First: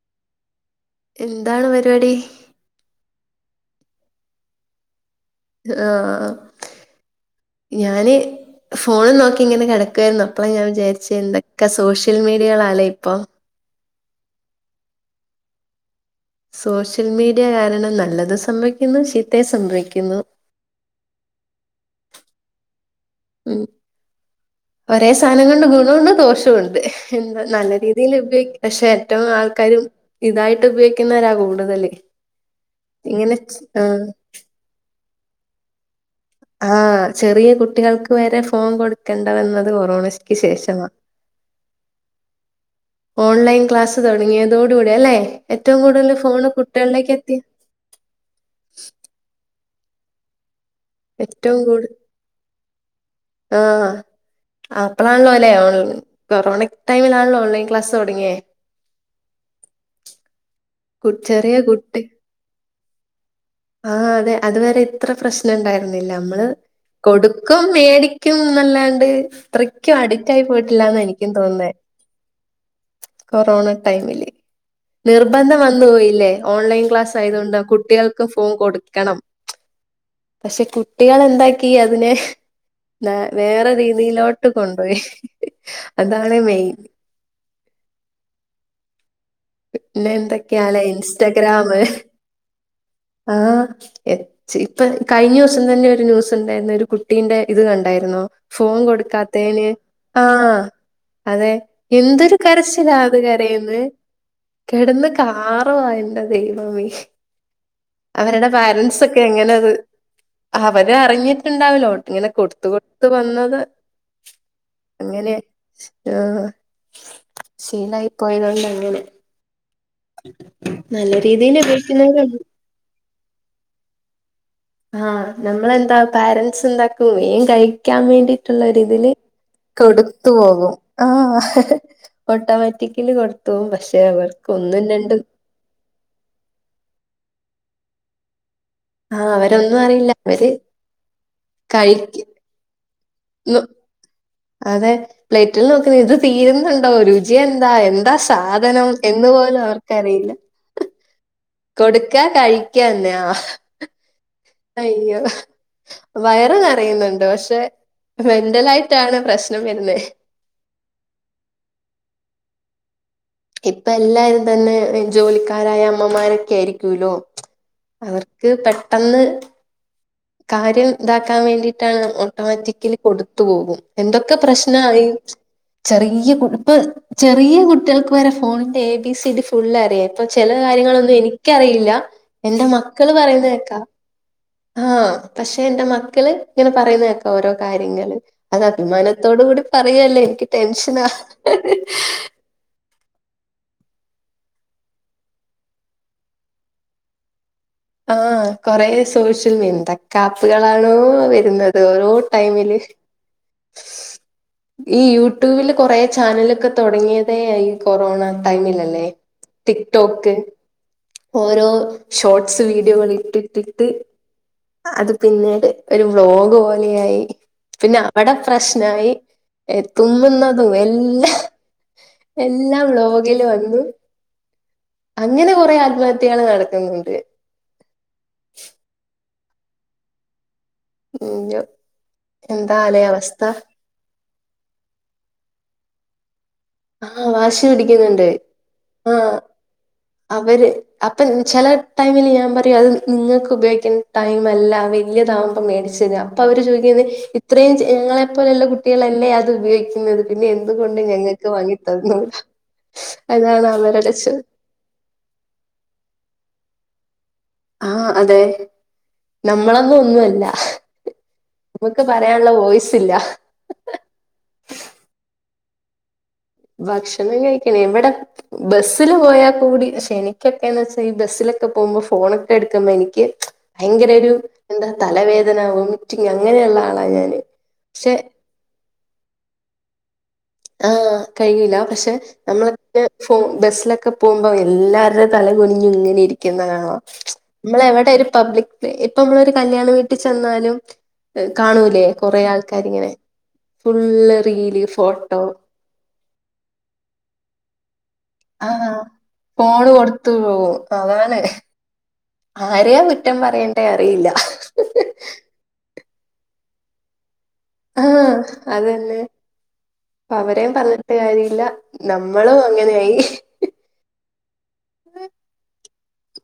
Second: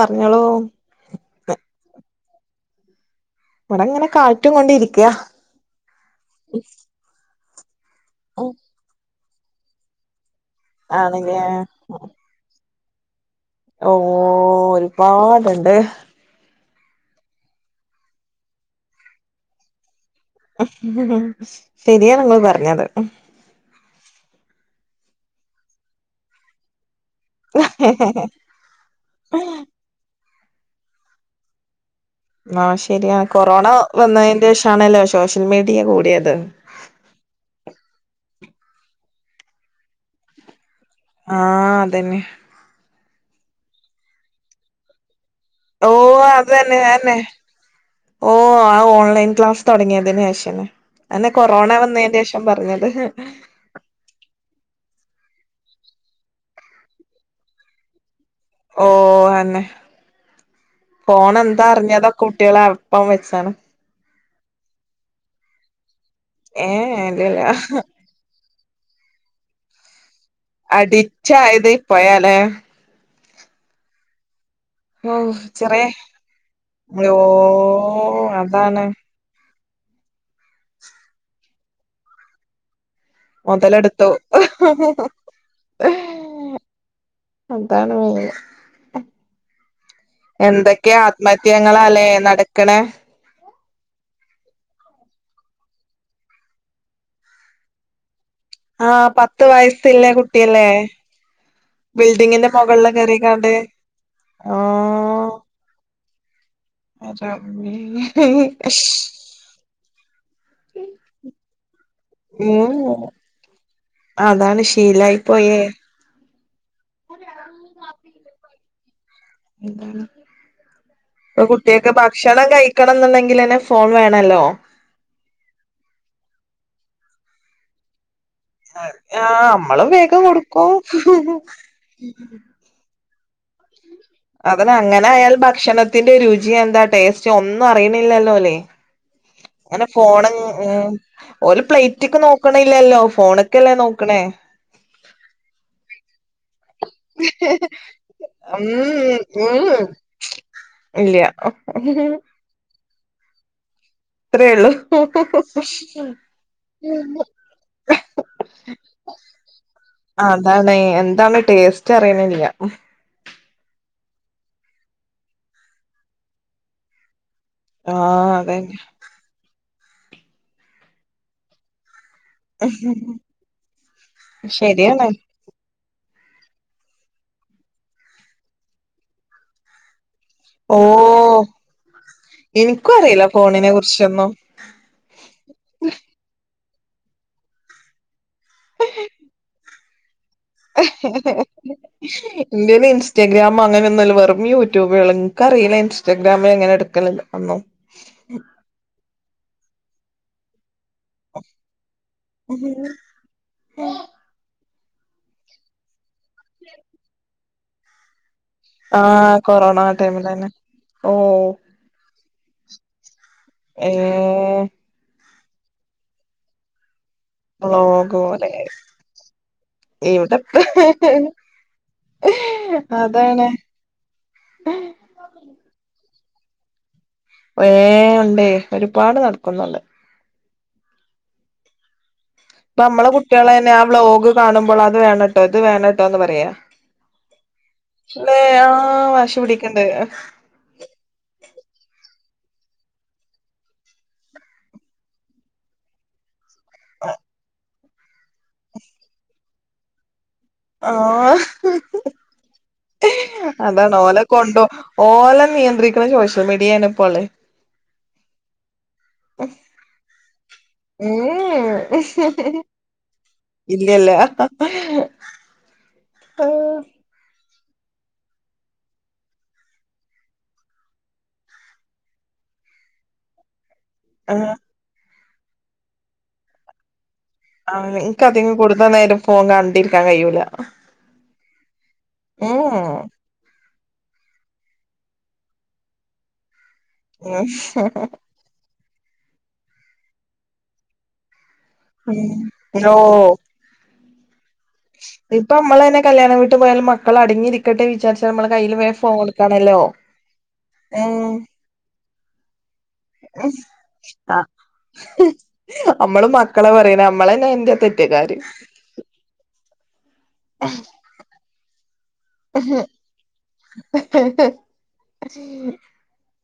പറഞ്ഞോളു. എന്താണ് പരിപാടി. ഇവെടെ ഇങ്ങനെ കാറ്റും കൊണ്ട് ഇരിക്ക. ആഹ്. ഞാന് ഫോണും. നോക്കി ഇങ്ങനെ കെടക്കേര്ന്നു. അപ്പം ഞാൻ വിചാരിച്ചത്. ആണല്ലേ എന്തൊക്കെ സോഷ്യൽ മീഡിയകളല്ലേ ഇപ്പം. ഓ ഒരുപാട്ണ്ട്. സോഷ്യൽ മീഡിയ കാരണം നല്ലത് സംഭവിക്കുന്നു. ചീത്തയെ സംഭവിക്കുന്നു. ശരിയാ നിങ്ങൾ പറഞ്ഞത്. ഉം ഒരേ സാധനം കൊണ്ട് ഗുണ ഉണ്ട്. ദോഷവുംഉണ്ട്. എന്താ നല്ല രീതിയിൽ ഉപയോഗി [unintelligible] പക്ഷെ ഏറ്റവും ആൾക്കാരും. ഇതായിട്ട് ഉപയോഗിക്കുന്നവരാ കൂടുതല്. ആഹ് ശരിയ. ഇങ്ങനെ കൊറോണ ആഹ് വന്നേന്റ ഷാണ്ലെ സോഷ്യൽ മീഡിയ കൂടിയത്. ആ ചെറിയ കുട്ടികൾക്ക് വരെ ഫോൺ കൊടുക്കണ്ട വെന്നത് കൊറോണക്ക് ശേഷമ. ആഹ് അതന്നെ. ഓൺലൈൻ ക്ലാസ്സ് തൊടങ്ങിയതോട് കൂടി അല്ലെ. ഏറ്റവും ഓ കൂടുതൽ ഫോണ് അത് തന്നെ കുട്ടികളിലേക്ക് അതന്നെ എത്തി ഓ ആ ഓൺലൈൻ ക്ലാസ് തൊടങ്ങിയതിന് ശേഷെന്നെ. അന്ന് ഏറ്റവും കൊറോണ വന്നന്റെ ശേഷം പറഞ്ഞത്. ആഹ് ആപ്പളാണല്ലോല്ലെ [unintelligible] കൊറോണിക് ടൈമിലാണല്ലോ ഓൺലൈൻ ക്ലാസ് തൊടങ്ങിയെ. ഓ അഹെന്നെ. കു- കോണ് ചെറിയ എന്താ കുട്ടി അറ്ഞ്ഞതും കുട്ട്യേള് അപ്പം വെച്ചാണ്. ആ അതെ. അതുവരെ ഇത്ര പ്രശ്നം ഇണ്ടായിരുന്നില്ല. നമ്മള് ഏ ഇല്ലല്ല കൊടുക്കും മേടി യ്ക്കും നല്ലാണ്ട് ഇത്രയ്ക്കും അഡിക്റ്റ് ആയി പോയിട്ടില്ലാന്ന എനിക്കും അഡിക്റ്റ് ആയത് തോന്നുംന്നെ. ഇപ്പഴാല്ലേ കൊറോണ ടൈമില്. ഓ നിർബന്ധം ചെറിയ വന്നുപോയില്ലേ. ഓൺലൈൻ ഓ ക്ലാസ് ആയത് കൊണ്ട് ആ കുട്ടികൾക്ക് ഫോൺ അതാണ് കൊടുക്കണം. പക്ഷെ കുട്ടികള് എന്താക്കി അതിനെ. ഇന്നാ വേറെ മുതലെടുത്തു രീതിയിലോട്ട് കൊണ്ടുപോയി. അതാണ് മെയിൻ അതാണ് മെയിൻ പിന്നെ എന്തൊക്കെയാണ് എന്തൊക്കെയ ഇൻസ്റ്റഗ്രാമ് ആത്മഹത്യങ്ങളാല്ലേ നടക്ക്ണേ? ആഹ് എചി ഇപ്പൊ കയിഞ്ഞ ദിവസം തന്നെ ഒരു ന്യൂസ് ഉണ്ടായിരുന്നു ഒരു കുട്ടീന്റെ ഇത് കണ്ടായിരുന്നോ? ഫോൺ ആ പത്ത് കൊടുക്കാത്തേന്, വയസ്സില്ലേ ആഹ് കുട്ടിയല്ലേ അതെ എന്തൊരു ബിൽഡിങ്ങിന്റെ മുകളില് കരച്ചിലാ അത് കേറിക്കാണ്ട് കരയുന്നെ. ആ കെടന്ന് കാറുവാ എന്റെ ദൈവമേ റബ്ബേ അവരുടെ പാരന്റ്സ് ഒക്കെ എങ്ങനെത് അവര് അറിഞ്ഞിട്ടുണ്ടാവിലാ ഇങ്ങനെ കൊടുത്ത് ഉം കൊടുത്ത് വന്നത്. അതാണ് ശീലായി പോയേ ആ ശീലായി പോയത്കൊണ്ടങ്ങനെ. എന്ത്ണ്, ഇപ്പൊ രീതിയിൽ കുട്ടിയ്ക്ക് ഉപയോഗിക്കുന്നവരുണ്ട് ഭക്ഷണം കഴി ക്കണം എന്നുണ്ടെങ്കിൽ തന്നെ ഫോൺ വേണല്ലോ ആഹ് നമ്മളെന്താ പാരൻറ്സ് എന്താക്കും വേം കഴിക്കാൻ വേണ്ടി ട്ടുള്ളൊരീതിൽ ആ നമ്മളും വേഗം കൊടുത്തു പോകും ആഹ. കൊടുക്കും ഓട്ടോമറ്റിക്കലി കൊടുത്തു പോകും പക്ഷേ അവർ അതന് അങ്ങനെ ആയാൽ ഭക്ഷണത്തിന്റെ രുചിയ എന്താ ടേസ്റ്റ് ഒന്നും അറിയണില്ലല്ലോല്ലേ ആഹ് ഒ ാല്. അവരൊന്നും ഓന അറിയില്ല ഫോണ് അവര് ങ്ങ് ഒ ാൽ പ്ലയിറ്റ്ക്ക് കഴിക്കുന്നു നോക്ക ക്കണില്ലല്ലോ ഫോണൊക്കെല്ലേ നോക്കണേ. അതെ പ്ലേറ്റിൽ നോക്കിന്ന് ഇത് തീരുന്നു ണ്ടൊ രുചി എന്താ എന്താ സാധനം എന്ന് പോലും അവർക്കറിയില്ല. ഇല്ല്യ കൊടുക്ക കഴിക്കന്നെയാ ആഹ് ഉള്ളൂ അയ്യോ വയറ് നിറയുന്നുണ്ട്. പക്ഷേ മെന്റലായിട്ടാണ് പ്രശ്നം വരുന്നെ ന്താണ് എന്താണ് ടേസ്റ്റ് അറിയ് ണില്ല. ഇപ്പൊ എല്ലാരും തന്നെ ജോലിക്കാരായ അമ്മമാരൊക്കെ ആയിരിക്കൂല്ലോ ആഹ് അവർക്ക് അതന്നെ പെട്ടെന്ന് കാര്യം ഇതാക്കാൻ വേണ്ടിയിട്ടാണ് ഓട്ടോമാറ്റിക്കലി കൊടുത്തു പോകും എന്തൊക്കെ ശരിയാണ് പ്രശ്നമായി ചെറിയ കു പ്പൊ ചെറിയ കുട്ടികൾക്ക് വരെ ഫോണിന്റെ A B C D full അറിയാൻ ഇപ്പൊ ചില ഓ കാര്യങ്ങളൊന്നും എനിക്കറിയില്ല എന്റെ എനിക്കും മക്കള് അറിയില്ല പറയുന്ന ഫോണിനെ കേക്കാ. കുറിച്ചൊന്നും ഹാ പക്ഷേ എന്റെ മക്കള് ഇങ്ങനെ പറയുന്ന കേക്കാം ഓരോ കാര്യങ്ങള്. അത് അഭിമാനത്തോട് കൂടി പറയല്ലേ എനിക്ക് ടെൻഷനാ ഇന്റെൽ ഇസ്റ്റഗ്രാം അങ്ങനെ ഒന്നുല്ല വെറും യൂട്യൂബെള്ളൂ. ഇന്ക്ക് അറിയില്ല ഇൻസ്റ്റാഗ്രാമ് എങ്ങനെ എടുക്കൽ എന്നോ ആഹ് കെറോസേഷ്യല് എന്തൊക്കെ ആപ്പുകളാണോ വരുന്നത് ഓരോ ടൈമില് ഈ യൂട്യൂബില് കൊറേ ചാനലൊക്കെ തുടങ്ങിയതേ ഈ കൊറോണ. ടൈമില്ലല്ലേ? ആഹ് കൊറോണ ടിക്ക് ആ ടോക്ക് ടൈമിലെന്നെ ഓ ഓരോ ഷോർട്സ് വീഡിയോകൾ ഇട്ടിട്ടിട്ട് ഏ അത് പിന്നീട് ഒരു വ്ലോഗ് പോലെ ആയി. പിന്നെ വ്ളോഗ് അവിടെ പോലെ പ്രശ്നായി എത്തു ഇവിടെ തിന്നുന്നതും എല്ലാം. എല്ലാം വ്ലോഗില് അതാണ് വന്നു അങ്ങനെ കൊറെ ആത്മഹത്യകൾ നടക്കുന്നുണ്ട്. കെറേ ഉണ്ടേ ഒരുപാട് നടക്കുന്നുണ്ട്. [unintelligible] ഇപ്പ എന്താലേ നമ്മള അവസ്ഥ കുട്ടികള് തന്നെ ആ വ്ലോഗ് കാണുമ്പോൾ അത് വേണംട്ടോ ഇത് വേണംട്ടോ എന്ന് പറയാ ആഹ് വാശി പിടിക്കുന്നുണ്ട് ഇല്ലേ ആഹ് വാശി പിടിക്കണ്ട് അവര് അപ്പൊ ചില ടൈമില് ഞാൻ പറയും അത് നിങ്ങൾക്ക് ഉപയോഗിക്കേണ്ട ടൈം അല്ല വലിയതാകുമ്പം മേടിച്ചരാം അവര് ചോദിക്കുന്നത് ഇത്രയും ഞങ്ങളെപ്പോലുള്ള കുട്ടികളല്ലേ അത് ഉപയോഗിക്കുന്നത് പിന്നെ എന്തുകൊണ്ട് ആഹ് ഞങ്ങൾക്ക് വാങ്ങി തന്നൂട അതാണ് അവരുടെ ഓലെ ചോദ്യം കൊണ്ടോ ഓലെ നിയന്ത്രിക്കണ സോഷ്യൽ മീഡിയ ആണ് ഇപ്പോള്ളേ ആഹ് അതെ നമ്മളന്നും ഒന്നുമല്ല ഉം നമ്മക്ക് പറയാനുള്ള വോയിസില്ല ഇല്ലല്ലാ ഭക്ഷണം കഴിക്കണം എവിട ബസ്സില് പോയാൽ കൂടി പക്ഷെ എനിക്കൊക്കെ എന്ന് വെച്ചാ ഈ ബസ്സിലൊക്കെ പോകുമ്പോ ഫോണൊക്കെ എടുക്കുമ്പോ എനിക്ക് ഭയങ്കര ഒരു ആഹ് എന്താ തലവേദന വൊമിറ്റിങ് അങ്ങനെയുള്ള ആളാ ഞാന് ആഹ് പക്ഷെ എനിക്ക് അധിക കുടുത നേരം ഫോൺ കണ്ടിരിക്കാൻ കഴിയൂല്ല ആഹ് കഴിയില്ല പക്ഷെ ഉം നമ്മളെക്കെ ഫോ ബസ്സിലൊക്കെ പോകുമ്പവെ എല്ലാവരുടെ തലകുന്നിഞ്ഞു ഇങ്ങനെ ഇരിക്കുന്ന കാണാം നമ്മള എവിടെ ഒരു പബ്ലിക് ഇപ്പൊ നമ്മളൊരു കല്യാണ വീട്ടിൽ ചെന്നാലും കാണൂലേ കൊറെ നോ ആൾക്കാരിങ്ങനെ ഫുള്ള് റീല് ഫോട്ടോ ഇപ്പൊ നമ്മള് തന്നെ കല്യാണം വീട്ടി പോയാലും മക്കൾ അടങ്ങിരി ക്കട്ടെ വിചാരിച്ച നമ്മള് കയ്യിൽ ആഹ് വേം ഫോൺ കൊടുക്കാണല്ലോ ഫോണ് കൊടുത്തു ഏഹ് ആരെയ കുറ്റം പറയണ്ടേ അറിയില്ല ആ നമ്മള് മക്കള പറയുന്ന് നമ്മള് തന്ന അയിന്റ ആഹ് അതന്നെ അവരേംപറഞ്ഞിട്ട് കാര്യമില്ല നമ്മളും അങ്ങനെയായി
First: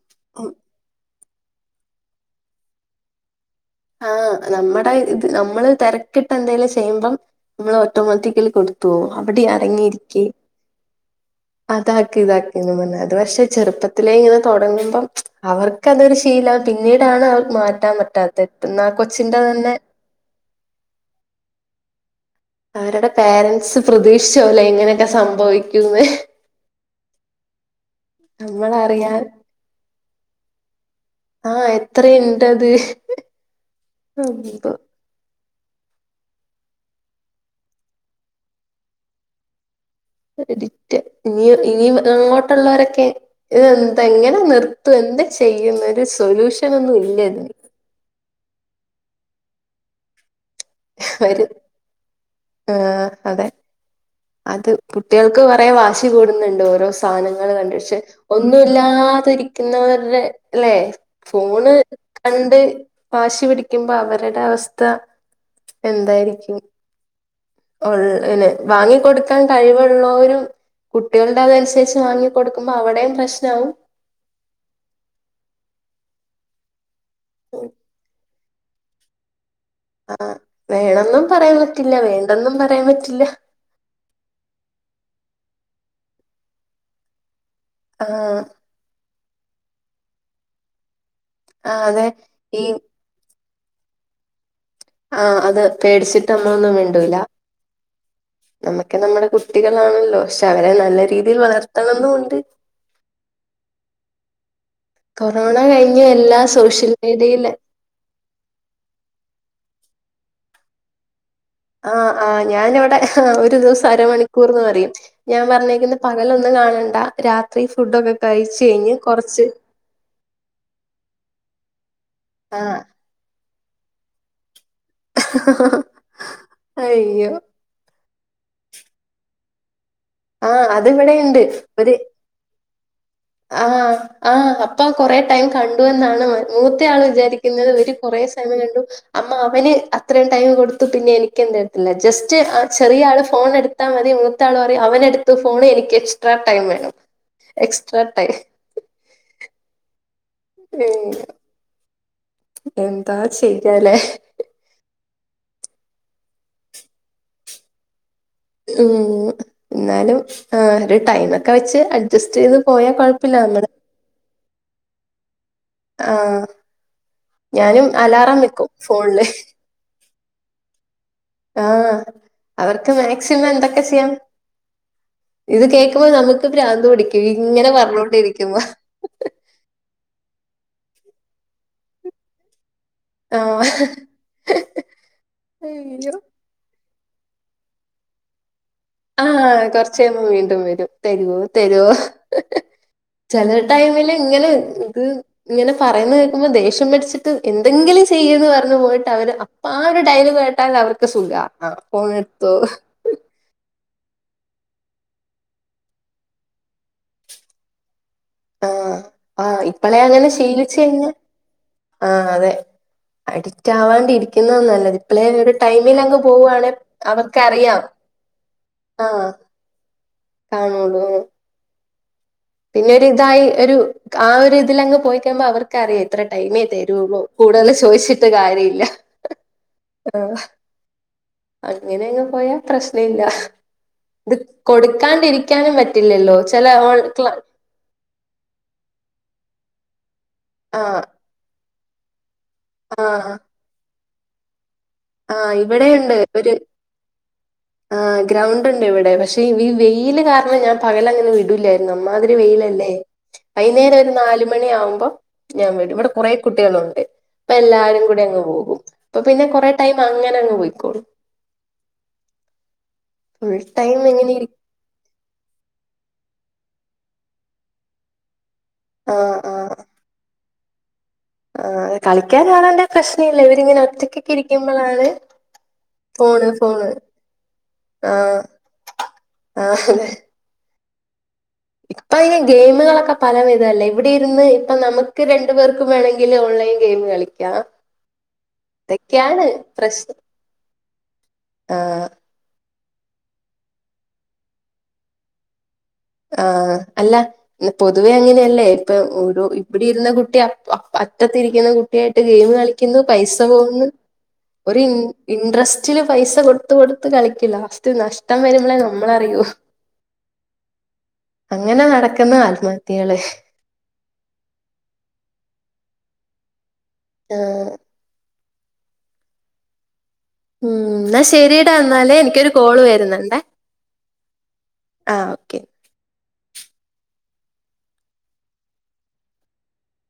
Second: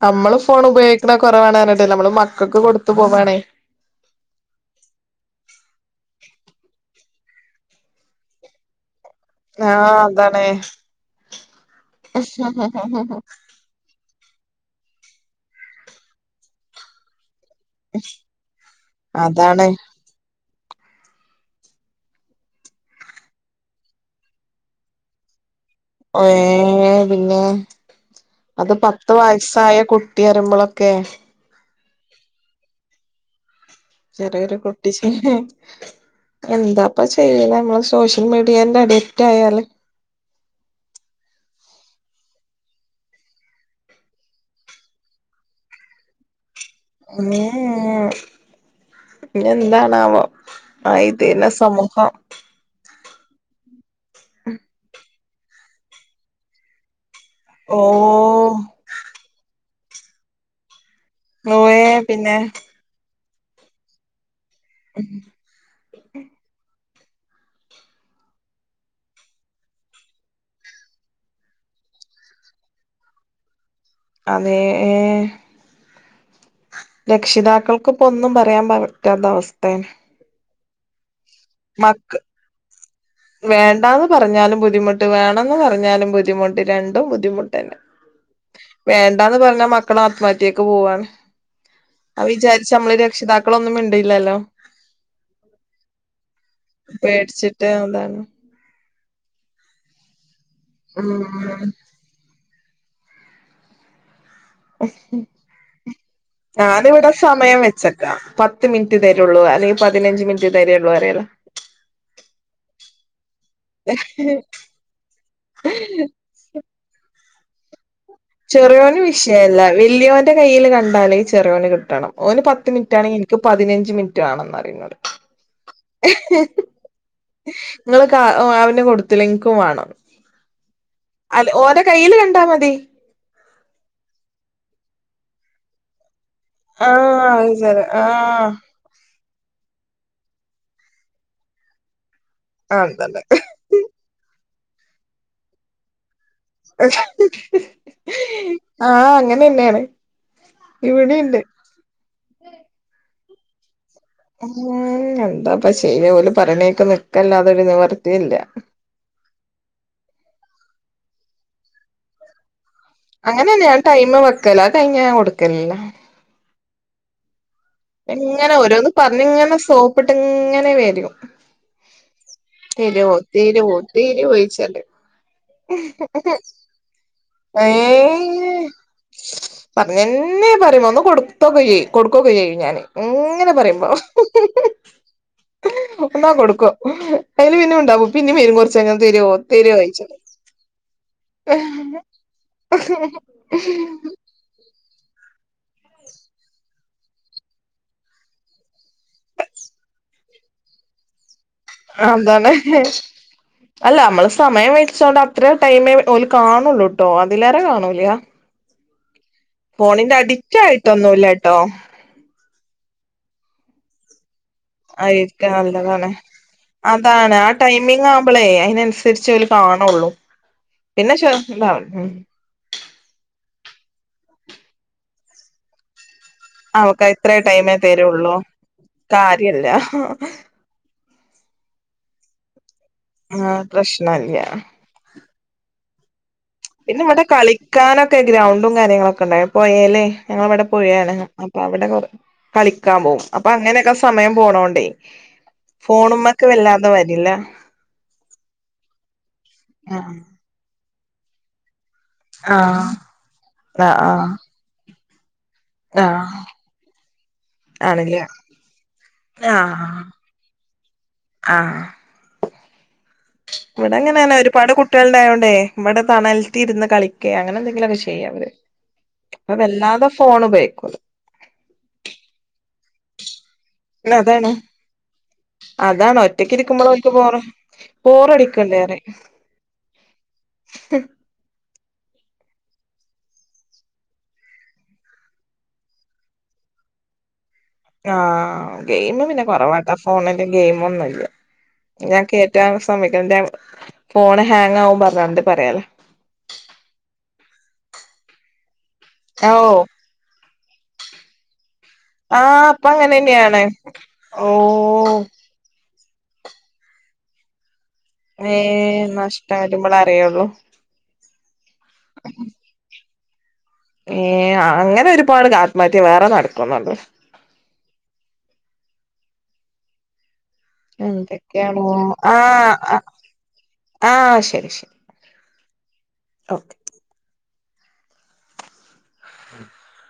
നമ്മളും ഉം. ഫോൺ ഉപയോഗിക് ക്കുന്ന കുറവാണന്ന്പറഞ്ഞിട്ടേ നമ്മള് മക്കൾക്ക് കൊടുത്തു പോകാണേ ആഹ് നമ്മുടെ ഇത് നമ്മള് തിരക്കിട്ട് എന്തെങ്കിലും ചെയ്യ്മ്പം നമ്മൾ ഓട്ടോമാറ്റിക്കൽ കൊടുക് അവിടെ ആഹ് അടങ്ങിരിയിക്ക് അതാണ് അതാക്ക് ഇതാക്കെന്നും പറഞ്ഞ് അത് പക്ഷെ ചെറുപ്പത്തിലേ ഇങ്ങനെ തുടങ്ങുമ്പം അവർക്ക് അതൊരു ശീലവ പിന്നീടാണ് അവർ മ കിട്ടാൻ പറ്റാത്തെ ഇന്നാ കൊച്ചിൻ്റെ അതാണ് തന്നെ അവരുടെ പേരന്റ്സ് പ്രതീക്ഷിച്ചോ ലേ ഇങ്ങനെയൊക്കെ സംഭവിക്കും ഏഹ് പിന്നെ അത് പത്ത് നമ്മളറിയാൻ വയ് സായ കുട്ടി അരുമ്പളൊക്കെ ആഹ് എത്ര ഇണ്ടത് ചെറിയ ഒരു കുട്ടി എന്താപ്പ ചെയ്യല് നമ്മള് സോഷ്യൽ മീഡിയന്റെ അഡിക്റ്റ് ആയാല് അഡിക്റ്റ ഇനി ഇനിയും അങ്ങോട്ടുള്ളവരൊക്കെ ഇതെന്താ എങ്ങനെ നിർത്തും എന്താ ചെയ്യുന്ന ഒരു സൊല്യൂഷൻ ഒന്നും ഇല്ല ഉം ഇതിന് പിന്നെ എന്താണാവോ ആഹ് ഇതന്ന വരും സമൂഹം ആഹ് അതെ അത് കുട്ടികൾക്ക് കൊറെ വാശി കൂടുന്നുണ്ട് ഓരോ സാധനങ്ങൾ ഓ കണ്ടിട്ട് ഒന്നുല്ലാതിരിക്കുന്നവരുടെ അല്ലെ ഫോണ് ഓയേ പിന്നെ കണ്ട് വാശി പിടിക്കുമ്പോ അവരുടെ അവസ്ഥ എന്തായിരിക്കും ഉളളന്നെ വാങ്ങി വാങ്ങി കൊടുക്കാൻ കഴിവുള്ളോരും കുട്ടികളുടെ അതനുസരിച്ച് വാങ്ങി കൊടുക്കുമ്പോ അവിടെയും പ്രശ്നാവും അതേ രക്ഷിതാക്കൾക്കിപ്പ ഒന്നും പറയാൻ പ പറ്റാത്ത അവസ്ഥയേണ്. ആ വേണെന്നും പറയാൻ പറ്റില്ല മക്ക വേണ്ടെന്നും പറയാൻ പറ്റില്ല. വേണ്ടാന്ന് പറഞ്ഞാലും ബുദ്ധിമുട്ട് വേണന്ന് പറഞ്ഞാലും ബുദ്ധിമുട്ട് രണ്ടും ബുദ്ധിമുട്ട് തന്നെ. ആഹ് വേണ്ടന്ന് പറഞ്ഞാ മക്കള ആത്മമാഹത്യക്ക് പോവാണ് ആഹ് അതെ അത് ഈ വിചാരിച്ച് നമ്മള് രക്ഷിതാക്ക മക്കളൊന്നും മിണ്ടില്ലല്ലോ ആഹ് അത് പേടിച്ചിട്ട് നമ്മൊന്നും മിണ്ടൂല്ല. പേടിച്ചിട്ട് അതാണ് നമ്മക്കെ നമ്മുടെ കുട്ടികളാണല്ലോ പക്ഷെ അവരെ നല്ല രീതിയിൽ ഉം വളർത്തണന്നുണ്ട്. കൊറോണ കഴിഞ്ഞ് എല്ലാ സോഷ്യൽ ഞാനിവിടെ മീഡിയയില് സമയം വെ ഉച്ചക്കാ പത്ത് മിനിറ്റ് തരള്ളു അല്ലെങ്കിൽ പതിനഞ്ച് മിനിറ്റ് തരള്ളു പറയല. ആ ആ ഞാനിവിടെ ഒരു ദിവസം അരമണിക്കൂർന്ന് പറയും. ഞാൻ പറഞ്ഞേക്കുന്ന പകലൊന്നും കാണണ്ട രാത്രി ഫുഡൊക്കെ ക ചെറിയോന് വിഷയല്ല വലിയോന്റെ കയ്യിൽ കണ്ടാലേ ചെറിയോന് കിട്ടണം ഓന് പത്ത് ആഹ് മിനിറ്റാണെങ്കി ഇൻ ഇന്ക്ക് പതിനഞ്ച് മിനിറ്റ് വാണന്നറിയും ഇന്നോട് അയ്യോ നിങ്ങൾ ക അവൻ കൊടുത്തിലെ ഇൻകും വാണം ആഹ് അതിവിടെണ്ട് അല്ല ഓര ഒരു കയ്യില് കണ്ടാ മതി ആഹ് ആഹ് അപ്പ കൊറെടൈം കണ്ടു എന്നാണ് മന മൂത്ത ആൾ ആഹ് അത് വിചാരിക്കുന്നത് ശരി ഒരു കൊറേ ആഹ് സമയം കണ്ടു അമ്മ അവന് അത്രയും ടൈം കൊടുത്തു പിന്നെ എനിക്ക് ജസ്റ്റ് ആ ആഹ് ചെറിയ തന്നെ ആള് ഫോൺ എടുത്താൽ മതി മൂത്ത ആൾ പറയും അവന് എടുത്ത് ഫോൺ എനിക്ക് എക്സ്ട്രാ ടൈം വേണം എക്സ്ട്രാ ടൈം ആഹ് അങ്ങന തന്നെയാണ് ഉം ഇവിടെണ്ട് എന്താ ചെയ്യാലേ ഉം എന്താപ ചെയ്യാ ഓൽ പറിണേക്കെ നിക്കല്ലാതൊരു നിവർത്തിയില്ല. ഉം എന്നാലും ആ ഒരു ടൈമ ഒക്കെ വെച്ച് അഡ്ജസ്റ്റ് ചെയ്ത് പോയാൽ അങ്ങനെന്നെ ഞാൻ ടൈം വെക്കല അത് കഴിഞ്ഞാ ഞാൻ കൊടുക്കലില്ല ആഹ് ഞാനും അലാറം ഇങ്ങനെ വെക്കും ഓരോന്ന് ഫോണില് പറഞ്ഞ് ഇങ്ങനെ സോപ്പിട്ട് ഇങ്ങനെ വരും. ആഹ് അവർക്ക് തരോ മാക്സിമം തരോ എന്തൊക്കെ ചെയ്യാം. തരോയ്ച്ചാണ്ട് ഇത് കേൾക്കുമ്പോ നമുക്ക് ഭ്രാന്ത് പടിക്കും ഇങ്ങനെ പറഞ്ഞോണ്ടിരിക്കുമ്പോ പറഞ്ഞെന്നെ പറിമ്പോ ഒന്ന് കൊടുത്തൊക്കെ ചെയ്യും കൊടുക്കൊക്കെ ചെയ്യും ഞാന് അങ്ങനെ ആഹ് പറയുമ്പോ അയ്യോ ഒന്നാട് കൊടുക്കും. അതില് പിന്നെ മിണ്ടാകും പിന്നെ വരും കൊറ ആ കുറച്ചയ്യുമ്പോ വീണ്ടും വരും തരുവോ തരുവോ ചില ടൈമില് ഇങ്ങനെ ഇത് ഇങ്ങനെ പറയുന്നത് കേൾക്കുമ്പോ ദേഷ്യം പിടിച്ചിട്ട് എന്തെങ്കിലും ചെയ്യന്ന് പറഞ്ഞ് പോയിട്ട് അവര് അപ്പൊ ആ ഒരു ഡയലോഗ് കേട്ടാൽ അവർക്ക് സുഖ. ആഹ് അതാണ് അല്ല നമ്മള് സമയം വെച്ചോണ്ട് അത്ര ടൈമേ ഓല് കാണുള്ളൂട്ടോ അതിലേറേ കാണൂല. ആഹ് ആ ഇപ്പളെ ഫോണിന്റെ അങ്ങനെ അഡിക്റ്റ് ശീലിച്ച് കഴിഞ്ഞ ആയിട്ടൊന്നുല്ലട്ടോ ആ അതെ അഡിറ്റ് ആവാണ്ടി ഇരിക്കുന്ന നല്ലേ. ആയിരിക്ക നല്ലതണെ അതാണ് ആ അവർക്കറിയാം ടൈംമിങ് ആവുമ്പളേ അതിനനുസരിച്ച് ആഹ് ഓൽ ഇപ്പ ആവണേ ഉള്ളൂ [unintelligible] പിന്നെ ചേർക്കണ്ട ആവിശ്യം ഇല്ല പിന്നെ ഒരു ഇതായി ഒരു ആ ഒരു ഇതിലങ്ങ് പോയിക്കഴുമ്പോ അവർക്ക് അറിയാം ഇത്ര ടൈമേ അവക്ക് തെരുവുള്ളൂ ഇത്രേ കൂടുതല് ടൈമേ ചോയ്ച്ചിട്ട് തരുള്ളൂ കാര്യല്ല കാര്യല്ല ആഹ് അങ്ങനെ അങ്ങ് പോയാ പ്രശ്നമില്ല ആ ഇത് പ്രശ്നല്ല കൊടുക്കാണ്ടിരിക്ക ചോദിക്കാനും പറ്റില്ലല്ലോ ചെല ഓൾ ക്ലാ ക്കാനൊക്കെ ഗ്രൗണ്ടും കാര്യങ്ങളൊക്കെ ഉണ്ടായി പൊഴേലേ ഞങ്ങളവടെ ആ പൊഴയാണ് അപ്പൊ അവിടെ കൊറ - കളിക്കാൻ ആ പോവും അപ്പൊ അങ്ങനൊക്കെ സമയം പോണോണ്ടേ ആ ഇവിടെ ഒണ്ട് ഫോണുമ്മക്ക് ഒരു- വല്ലാതെ വരില്ല ആ ഗ്രൗണ്ട് ഒണ്ട് ഇവടെ പക്ഷെ ഈ ആ വെയില് കാര അങ്ങനെ ഞാൻ പകലങ്ങനെ വിടൂല്ലായിരുന്നു അമ്മാതിരി ആ വെയിലല്ലേ ആ വൈന്നേരം ഒരു നാല് ആ മണി ആവുമ്പം - ഞാൻ വിടും ആ ഇവിടെ കൊറേ കുട്ടികളുണ്ട് അപ്പൊല്ലാരും കൂടി ആണല്ലേ അങ്ങ് പോകും അപ്പ പിന്നെ ആ കൊറേ - ടൈം അങ്ങനെങ്ങ് പോയ്ക്കോളും ആ ഇവിടെ അങ്ങനെ എങ്ങനെ തന്നേ ഇരി ഒരുപാട് കു ട്ടികളണ്ടായൊണ്ടേ ഇവടെ തണൽത്തിരുന്ന് കളിക്കെ അങ്ങനെ എന്തെങ്കിലൊക്കെ ചെയ്യും അവര് ആ അപ്പ വല്ലാതെ ഫോണുപയോഗിക്കൂല ആ കളിക്കാനാളുണ്ടേൽ പ്രശ്നമില്ല ഇവരിങ്ങനെ പിന്നെ ഒറ്റക്കൊക്കെ അതാണ് ഇരിക്കുമ്പോളാണ്- അതാണ് ഒറ്റക്കിരിക്കുമ്പോ ഓൾക്ക് ബോറ് ആഹ് ബോറടിക്ക്ണ്ട് പറയും ആഹ് അതെ [inaudible] ഇപ്പൊ ഈ ഗെയിമുകളൊക്കെ പല വിധവല്ലേ ഇവിടെ ഇരുന്ന് ഇപ്പ നമുക്ക് രണ്ടു പേർക്കും വേണെങ്കി- എങ്കില് ഓൺലൈൻ ഗെയിമ് കളി ആ ഗെയിം പിന്നെ കൊറവാട്ടാ പ്രശ്നം ഫോണില് ഗെയിമൊന്നുംമില്ല ആഹ് ഞാൻ കേ മാറ്റാൻ സമ്മയിക്കേണ്ട ഫോണ് ഹാങ് ആകും പറഞ്ഞാണ്ട് പറയലാ ആ അല്ലാ പൊതുവെ അങ്ങനെയല്ലേ ഇപ്പൊ ഒരു ഓ ഇവിടെ ഇരുന്ന കുട്ടി അ അറ്റത്തിരിക്കുന്ന കുട്ടിയായിട്ട് ഗെയിം ആഹ് ഇപ്പ കളിക്കുന്നു പൈസ അങ്ങനെന്നെയാണ് പോവുന്നു ഓ ഒരു ഇൻ ഇൻട്രസ്റ്റ്- റ്റില് പൈസ കൊടുത്ത് കൊടുത്ത് കളിക്കലാ ലാസ്റ്റ് നഷ്ടം വരുമ്പളേ നമ്മളറിയൂ നമ്മളേ അറിയോള്ളൂ അങ്ങനെ നടക്കുന്ന ആത്മഹത്യകള് ഏയ് അങ്ങനെ ഒരുപാട് ആത്മഹത്യ വേറെ നടക്കുന്നുണ്ട് ആഹ് ഉം എന്നാ ശരിയെടാ എന്തൊക്കെയാണോ എന്നാലേ എനിക്കൊരു കോള് ആഹ് വരുന്നുണ്ടേ ആഹ് ശരി ശരി ആ ഓക്കെ ഓക്കെ [inaudible]